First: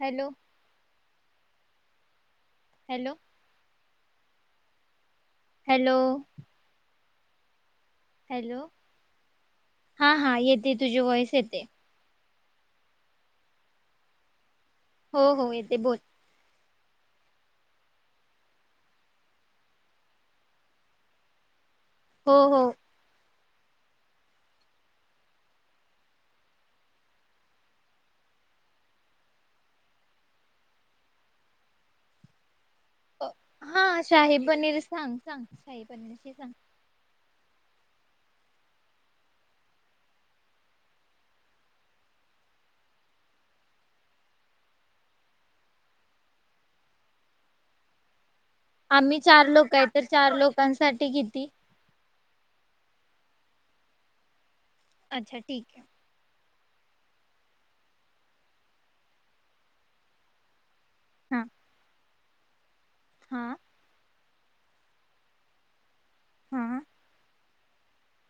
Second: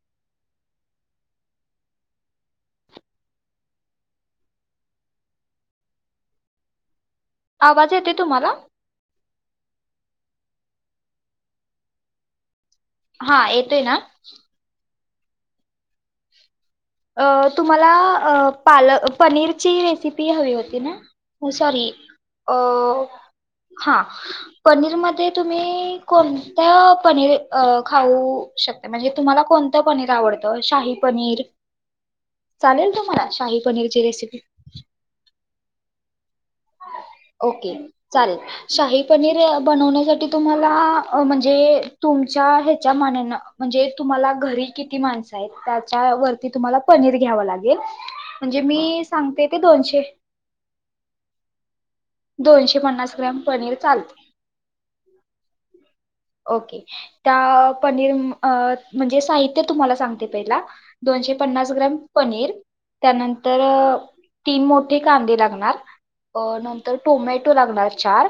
Hello. Hello. Hello. आवाज येतोय तुम्हाला. हॅलो हा हा येते तुझी वॉइस येते. हा येतोय ना. हो हो येते बोल. अ तुम्हाला पाल पनीरची रेसिपी हवी होती ना सॉरी. हो अ. हो हा पनीरमध्ये तुम्ही कोणत्या पनीर अ खाऊ शकता म्हणजे तुम्हाला कोणतं पनीर आवडतं शाही पनीर चालेल तुम्हाला अ, शाही हा पनीरची शाही रेसिपी. पनीर सांग सांग शाही पनीरची सांग. ओके चालेल शाही पनीर बनवण्यासाठी तुम्हाला अ म्हणजे तुमच्या ह्याच्या मानान म्हणजे तुम्हाला घरी किती माणसं आहेत त्याच्या वरती तुम्हाला पनीर घ्याव लागेल म्हणजे मी आम्ही सांगते चार ते लोक आहे दोनशे तर चार लोकांसाठी किती? दोनशे पन्नास ग्रॅम पनीर चालते. अच्छा ठीक आहे. ओके. त्या पनीर अ म्हणजे साहित्य तुम्हाला सांगते पहिला. दोनशे हा पन्नास ग्रॅम पनीर हा त्यानंतर तीन मोठे कांदे लागणार अ हा नंतर टोमेट [unintelligible] लागणार चार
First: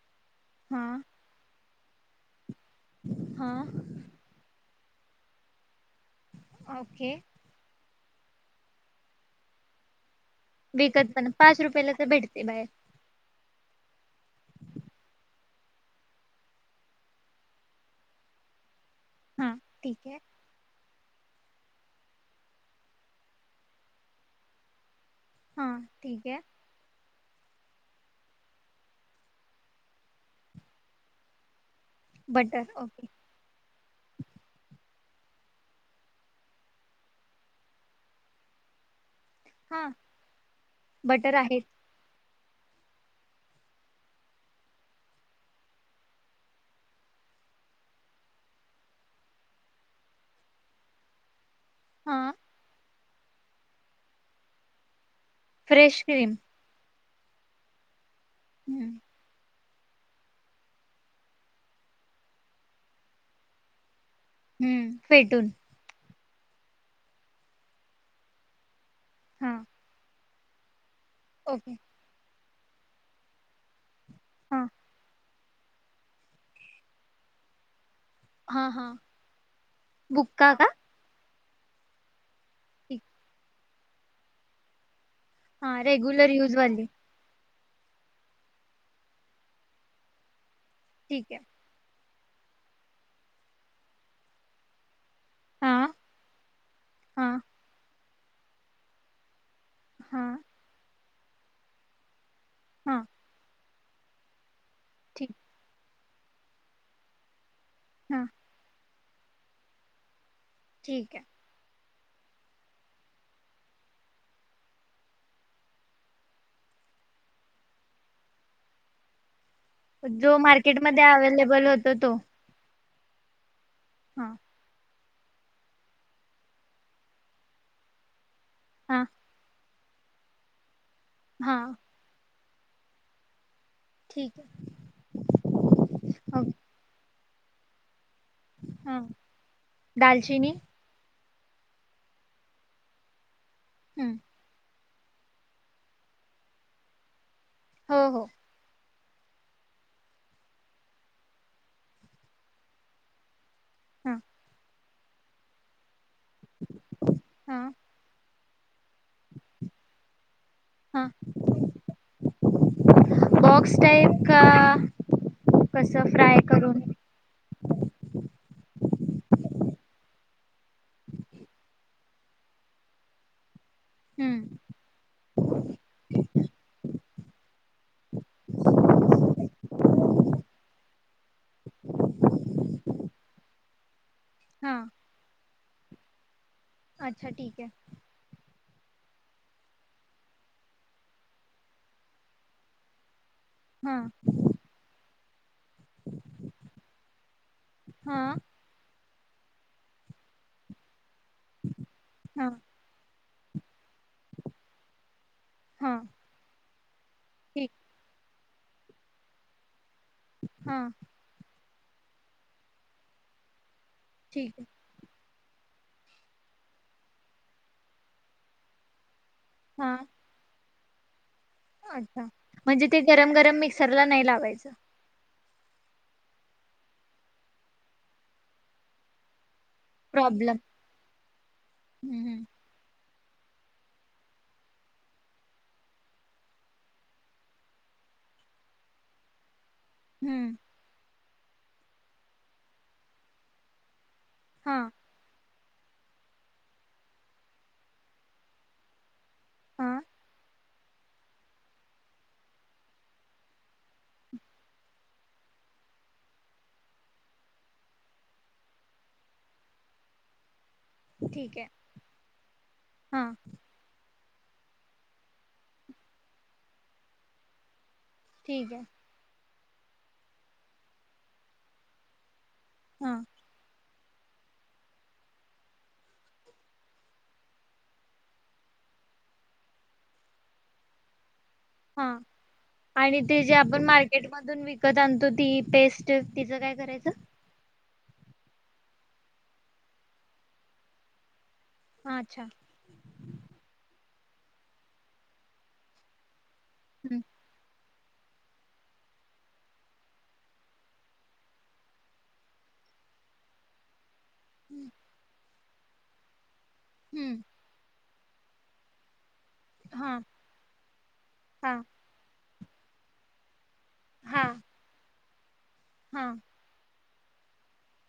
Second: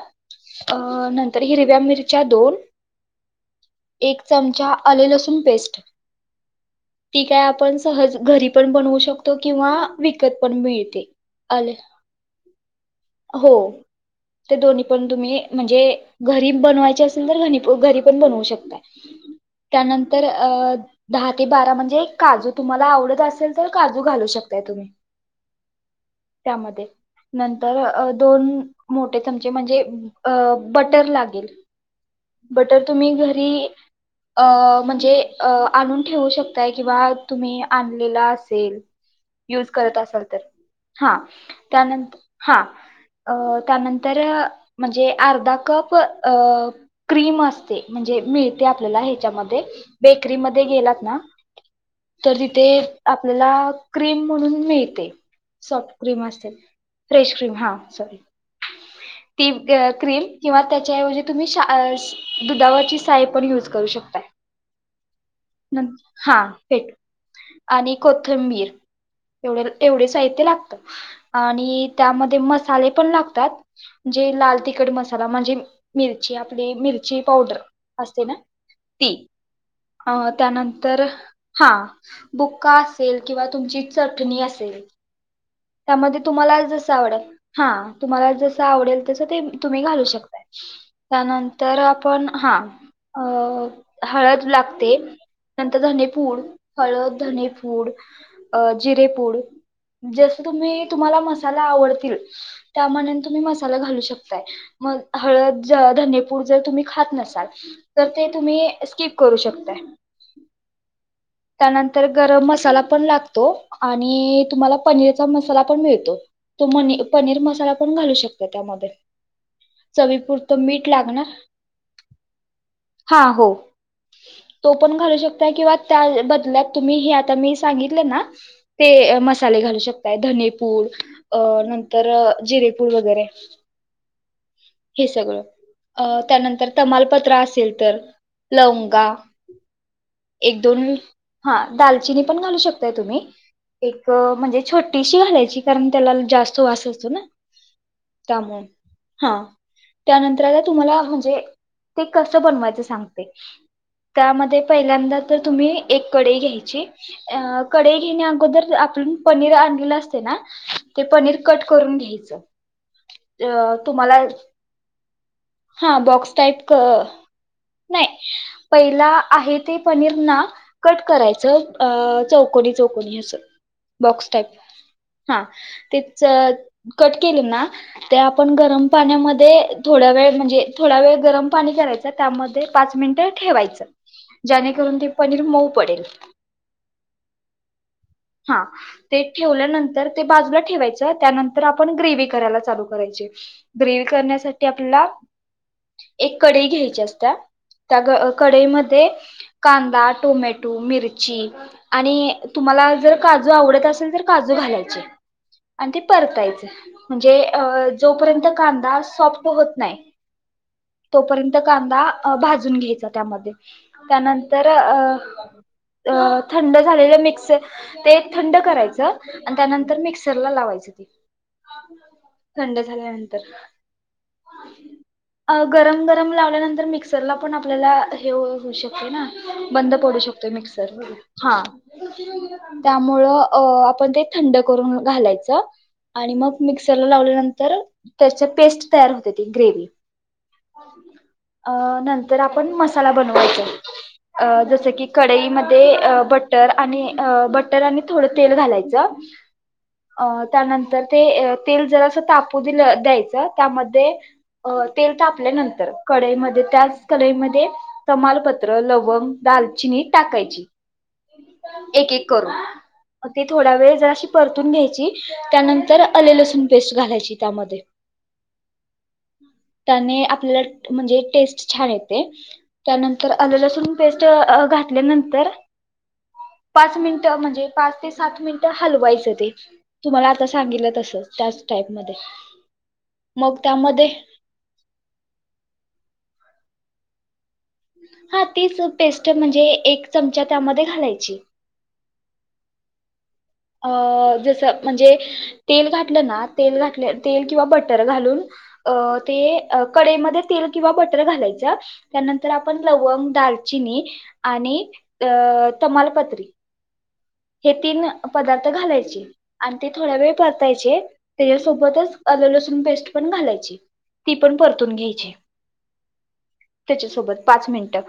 अ हा नंतर हिरव्या मिर च्या दोन हा एक चमचा आले लसूण पेस्ट ओके ती काय आपण सहज घरी पण बनवू शकतो किंवा विकत त पण मिळते. विकत पण पाच आले, रुपयाला तर भेटते बाहेर हो ते दोन्ही पण तुम्ही म्हणजे घरी बनवायचे असेल तर घनी पण घरी पण बनवू शकताय. हा ठीक आहे त्यानंतर अ दहा ते बारा म्हणजे काजू तुम्हाला आवडत असेल तर काजू घालू शकताय तुम्ही. हा ठीक ये. त्यामध्ये नंतर अ दोन मोठे चमचे म्हणजे अ बटर लागेल. बटर तुम्ही घरी अ म्हण हे अ आणून ठेवू शक ताय किंवा तुम्ही आणलेला असेल युज हा करत असाल तर, हा बटर आहेत त्यानंतर हा. अ त्यानंतर म्हणजे अर्धा कप अ क्रीम असते, म्हणजे मिळते आपल्याला ह्याच्यामध्ये बेकरीमध्ये गेलात ना हा तर तिथे आपल्याला क्रीम म्हणून मिळते. सॉफ्ट क्रीम अशे फ्रेश क्रीम हां सॉरी. हम्म ती त्य क्रीम किंवा त्याच्याऐवजी तुम्ही शा अ दुधावरची साय पण युज करू शकताय. हम्म पेटून. नं- हा हेट आणि कोथंबीर हा एवढ एवढे साहित्य लागतात. ओके आणि त्यामध्ये म ले पण लागतात. जे लाल हा तिखड मसाला म्हणजे - - मिरची आपली मिरची पावडर. असते ना हा हा ती अं बुक्का का त्यानंत हां बुक्का ठीक असेल किंवा तुमची चटणी असेल. हा त्यामध्ये रेग्युलर यूज तुम्हाला वाली जसं आवडय हां, तुम्हाला जसं आवडेल तसं ते तुम्ही घालू शकताय. ठीक आहे त्यानंतरं पण हां अ हळद लागते. नंत हां धनेपूड, हळद, हां धनेपूड. अ जिरेपूड हां ए तुम्हाला मसाला आवडतील. त्या हां म्हनतमी मस् तरं घालू शकताय. मग, ठीक हळद जात् धनेपूड जे तुम्ही खात नसाल. तर हां ते तुम्ही ए स्किप करू शकताय. ठीक आय. नंतर गरम मसाला पण लागतो, आणि तुम्हाला पनीरचा मसाला पण मिळतो. तो मनी पनीर मसाला पण घालू शकतो त्यामध्ये. जो चवीपुरतं मीठ मार्केटमध्ये अवेलेबल होतो तो. हां, हो. हम् तो पण घालू शकताय किंवात त्याय बदल्यात तुम्ही हे आता मी सांगितलं ना ते हां अ मसाले घालू शक ताय धनेपूड अ हां नंतरं जीरेपूड वगैरे ठीक आहे हे सगळं, अ त्यानंतर तमाल पत्र असेल तर हा लवंगा दालचीणी, एक दोन हा दालचिनी पण घालू शकताय तुम्ही. एक हं, म्हणजे छोट - - थोडीशी घालायची कारण त्याला जास्त वास असतो ना. हो हो काम हा त्यानंतर आता तुम्हाला म्हणजे ते कस बनवायचं सांगते. हां त्यामध्ये - - पहिल्यांदा - - तर तुम्ही - - एक कडई घ्यायची अ हां कडई घेण्या अगोदर - - [unintelligible] आपण पनीर आणलेला असतय ना. ते हां पनीर घट करून घ्यायच. बॉक्स अ टाईप तुम्हाला का हा कसं बॉक्स फ्राय टाईप क करून नाही पहिला आहे ते - - कट करायच. अ चौकोणी चौकोणी असं. बॉक्स टाईप हं, हा तेच कट केल ना ते आपण गरम पाण्यामध्ये थोड्या वेळ म्हणजे थोड वेळ गरम पाणी करायचं त्यामध्ये पाच मिनटं ठेवायचं. हां ज्याणेकरून ते पनीर मऊ पडेल. अच्छा ठीक आहे. हा ते ठेवल्यानंतर ते बाजूला ठेवायचं त्यानंतर आपण ग्रेव्ही करायला चालू करायचे. ग्रेवी हां करण्यासाठी आपला - - एक कढई घ्यायची असतीया. हां त्या कढईमध्ये - - कांदा, टोमॅटो, मिर - - आणि हां तुम्हाला जर काजू आवडत असेल. काजू घालायचे आणि हां ते परतायच. म्हणजे ठीक जोपर्यजोपर्यंत - - कांदा सॉफ्ट होत नाही. ह तोपर्यंत कांदा भाजून घ्यायचा त्यामध्ये. ठीक आहे त्यानंतर अ - - अ थंड झालेलं मिक्स ते थंड करायचं. आणि त्यानंतर हां मिक्सर ला लावायचं. [unintelligible] अच्छा थंड म्हणजे ते गरम झाल्यानंतर गरम मिक्सरला नाही लावायचं. गरम गरम लावल्यानंतर मिक्सरला पण आपल्याला हे होऊ शकतो हो ना बंद पडू शकतो प्रॉब्लेम मिक्सर हा हम्म हम्म त्यामूळे त्यामुळ आपण ते थंड करून घालायचं आणि मग मिक्सरला लावल्यानंतर त्याच्या पेस्ट तयार होते ती ग्रेव्ही हम्म हो अ नंतर आपण मसाला बनवायचा. [unintelligible] अ हा जसं की कडई मध्ये बटर आणि बटर आणि थोडं तेल घालायचं हा अ त्यानंतर ते तेल जरास तापू दिल द्यायचं त्यामध्ये तेल तापल्यानंतर कडईमध्ये त्याच कडईमध्ये तमालपत्र लवंग दालचिनी टाकायची. ठीक आहे एक एक करून हा म ते थोडा वेळ जराशी परतून घ्यायची त्यानंतर आले लसूण पेस्ट घालायची त्यामध्ये. ठीक आहे त्याने आपल्याला म्हणजे टेस्ट छान येते. हा त्यानंतर आलं लसूण पेस्ट घातल्यानंतर पाच मिनिट म्हणजे पाच ते सात मिनिटं हलवायचं ते तुम्हाला आता सांगितलं तसंच त्याच हा टाईपमध्ये आणि ते जे मग आपण त्यामध्ये मार्केट मधून विकत आणतो ती पेस्ट तिचं काय करायचं? हा तीच पेस्ट म्हणजे एक चमचा त्यामध्ये घालायची. अच्छा अ जस म्हणजे तेल घातलं ना तेल घातलं हम्म तेल किंवा बटर बटर घालून ते कडई मध्ये तेल किंवा बटर घालायचं त्यानंतर आपण लवंग दालचिनी आणि हम्म अ तमालपत्री हम्म. हे तीन पदार्थ घालायची. आणि ते थोड्या हा वेळ परतायचे हा त्याच्यासोबतच आल लसुण पेस्ट पण घालायची ती हा पण परतून घ्यायची. हा त्याच्यासोबत पाच मिनिटं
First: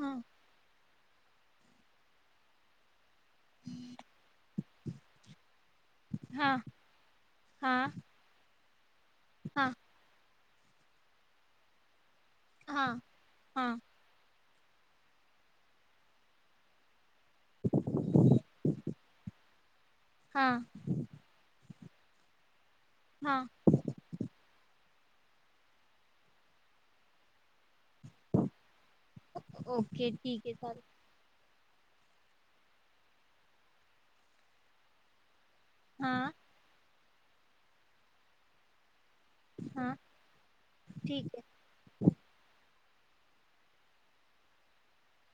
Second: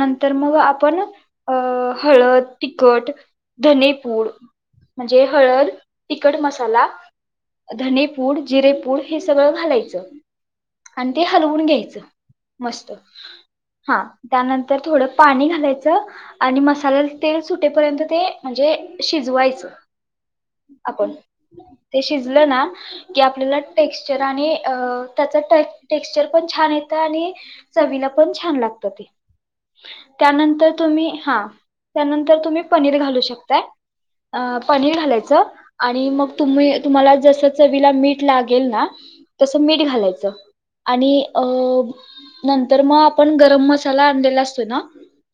हा मग आपण अ हळद तिकट धने पुड म्हणजे हळद, तिकड हा मसाला, हा धनेपूड, जिरेपूड हे सगळं हा घालायचं. आणि ते हालवून घ्यायचं. हा मस्त हा. त्यानंतर थोडं पाणी घालायचं, आणि मसाल्याल तेल सुटेपर्यंत ते म्हणजे शिजवायचं हा आपण. ते शिजलं ना, की हा आपल्याला टेक्सचर चर आणि अ- त्याचा टे टेक्सचर पण छान येत आणि चवीला पण छान लागत ते, ओके ठीक आहे त्यानंतर चालेल तुम्ही हा. त्यानंतर तुम्ही पनीर घालू शक काय, पनीर घालायचं. आणि हा मग तुम्ही तुम्हाला जस चवीला मीठ लागेल ना तस मीठ हा घालायचं आणि ठीक अ आहे नंतर म पण गरम मसाला आणलेला असतोय ना,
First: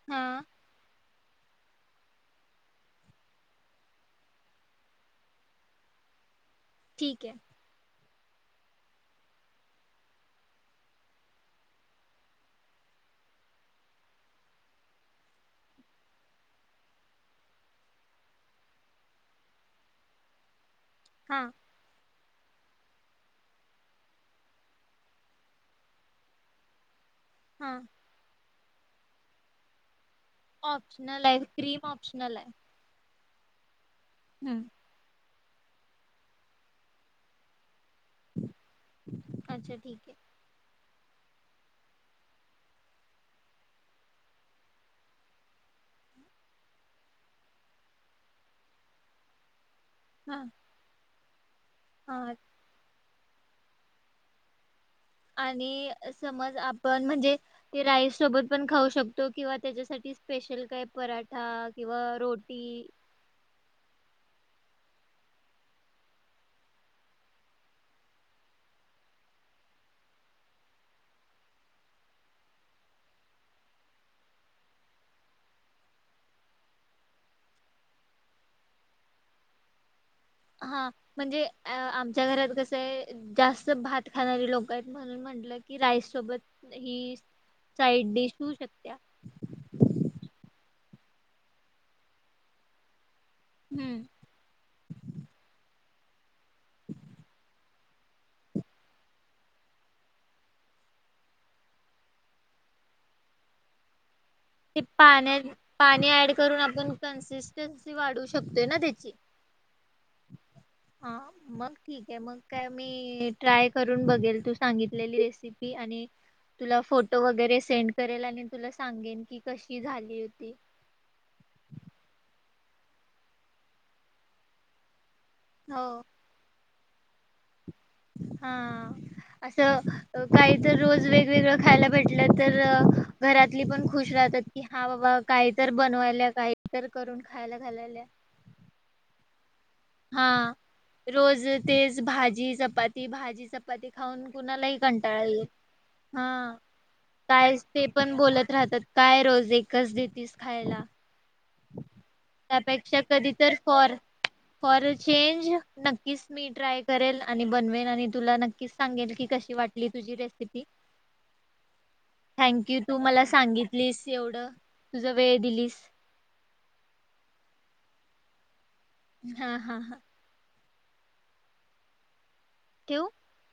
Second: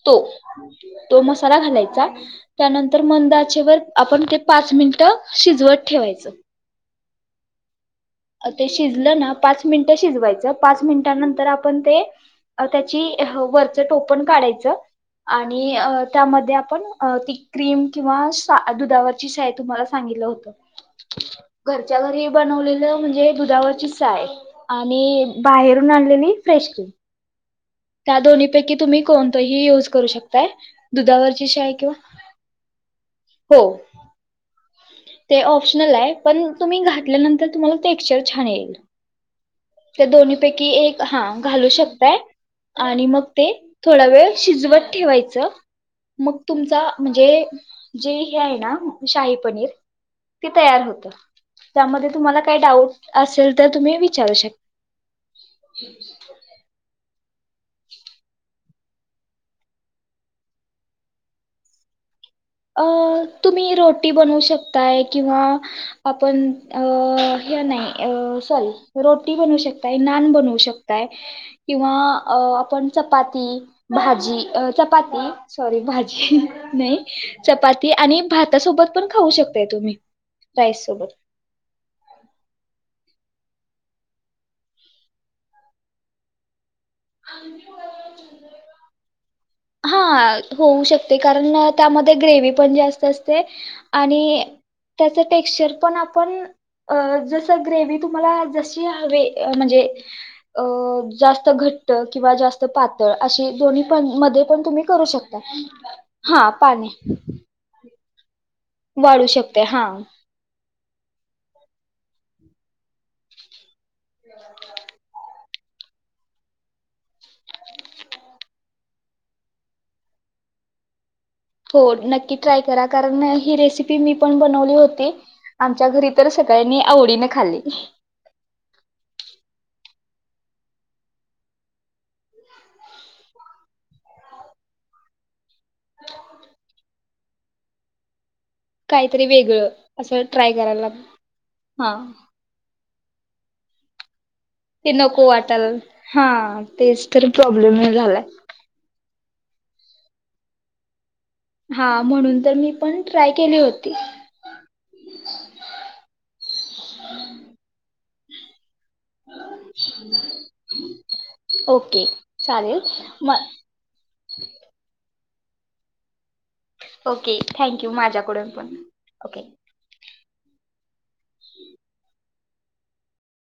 तो. हा तो मसाला घालायचा, त्यानंत तर मंद आचे वर आपण ते पाच मिनिट शिजवत ठेवायचं. ठीक आहे. ते शिजलं ना पाच मिनिटं शिजवायचं पाच मिनिटानंतर आपण ते अत्याची वरचं टोपण काढायचं आणि अ त्यामध्ये आपण अ ती क्रीम किंवा सा दुधावरची साय तुम्हाला सांगितलं होत. हा घरच्या घरी. बनवलेलं म्हणजे दुधावरची साय, आणि बाहेरून आणलेली फ्रेश क्रीम. हा त्या दोन्हीं पैकी तुम्ही कोणतही युज करू शक ऑफशनल आहे क्रीम ऑप्शनल आहे. हो. हां. ते ऑप्शनल आहे पण तुम्ही घातल्यानंतर तुम्हाला टेक्सचर छान येईल. अच्छा ठीक त्या आहे दोन्ही पैकी एक हां घालू शकताय, आणि मग ते थोडा वेळ शिजवत ठेवायचं, मग तुमचा म्हणजे जे हे आहे ना शाही पनीर हा ती तयार होते. त्यामध्ये हा तुम्हाला काय डाऊट? असेल तर तुम्ही विचारू शक आणि समज आपण म्हणजे ते राईस सोबत पण खाऊ शकतो किंवा त्याच्यासाठी स्पेशल काय पराठा किंवा रोटी अ तुम्ही रोटी बनवू शकताय किंवा आपण अ हे नाही सॉरी रोटी बनवू शकताय, नान बनवू शकताय, किंवा अ आपण चपाती, भाजी चपाती सॉरी भाजी नाही चपाती आणि भाता सोबत पण खाऊ शकताय तुम्ही राईस हा सोबत म्हणजे अ आमच्या घरात कसं ये जास्त भात खाणारी लोक आहेत म्हणून म्हंटलं की राईस सोबत ही साईड डिश होऊ शकत्या हां. होऊ शकते कारण त्यामध्ये ग्रेवी पण जास्त अस हम्म आणि त्याच टेक्सचर पण आप पण अ जसं ग्रेवी तुम्हाला जशी हवी म्हणजे अ जास्त घट्ट किंवा जास्त पातळ, अशी दोन्ही पण मध्ये पण ते तुम्ही करू पाण्या शकता पाणी ऍड करून आपण कन्सिस्टन्स वाढवू श वाढू शकते हा. हा मग ठीक आहे मग काय मी ट्राय करून बघेल तू सांगितलेली रेसिपी. आणि तुला फोटो वगैरे सेंड करेल, आणि तुला सांगेन की कशी झाली होती. हो नक्की ट्राय करा कारण ही रेसिपी मी पण बनवली होती आमच्या हो. घरी तर सगळ्यांनी आवडीने खाल्ली. हा असं काहीतर रोज वेगवेगळं खायला भेटलं तर घरातली पण खुश राहतात कि हा बाबा काहीतर बनवायल्या काहीतर करून खायला घालायल्या. काहीतरी वेगळं असं हा ट्राय करायला लाग रोज हा तेच भाजी, चपात ती भाजी, चपाती खाऊन कुणालाही ते कंटाळा नको येईल वाटाल हा तेच तर काय प्रॉब्लेम ते पण झालाय. बोलत राहतात काय रोज एकच देेतीस खायला. हा म्हणून तर मी त्यापेक्षा पण कधी ट्राय तर केली होती. [unintelligible] नक्कीच मी ट्राय करेल आणि बनवेल आणि तुला नक्कीच सांगेल कि कशी वाटली तुझी रेसिपी ओके थँक यू चालेल. तू मला म सांगितलीस एवढ तुझ- वेळ दिलीस. ओके थँक यू माझ्याकडून पण. ओके. हां हां हां [inaudible] ठेवू.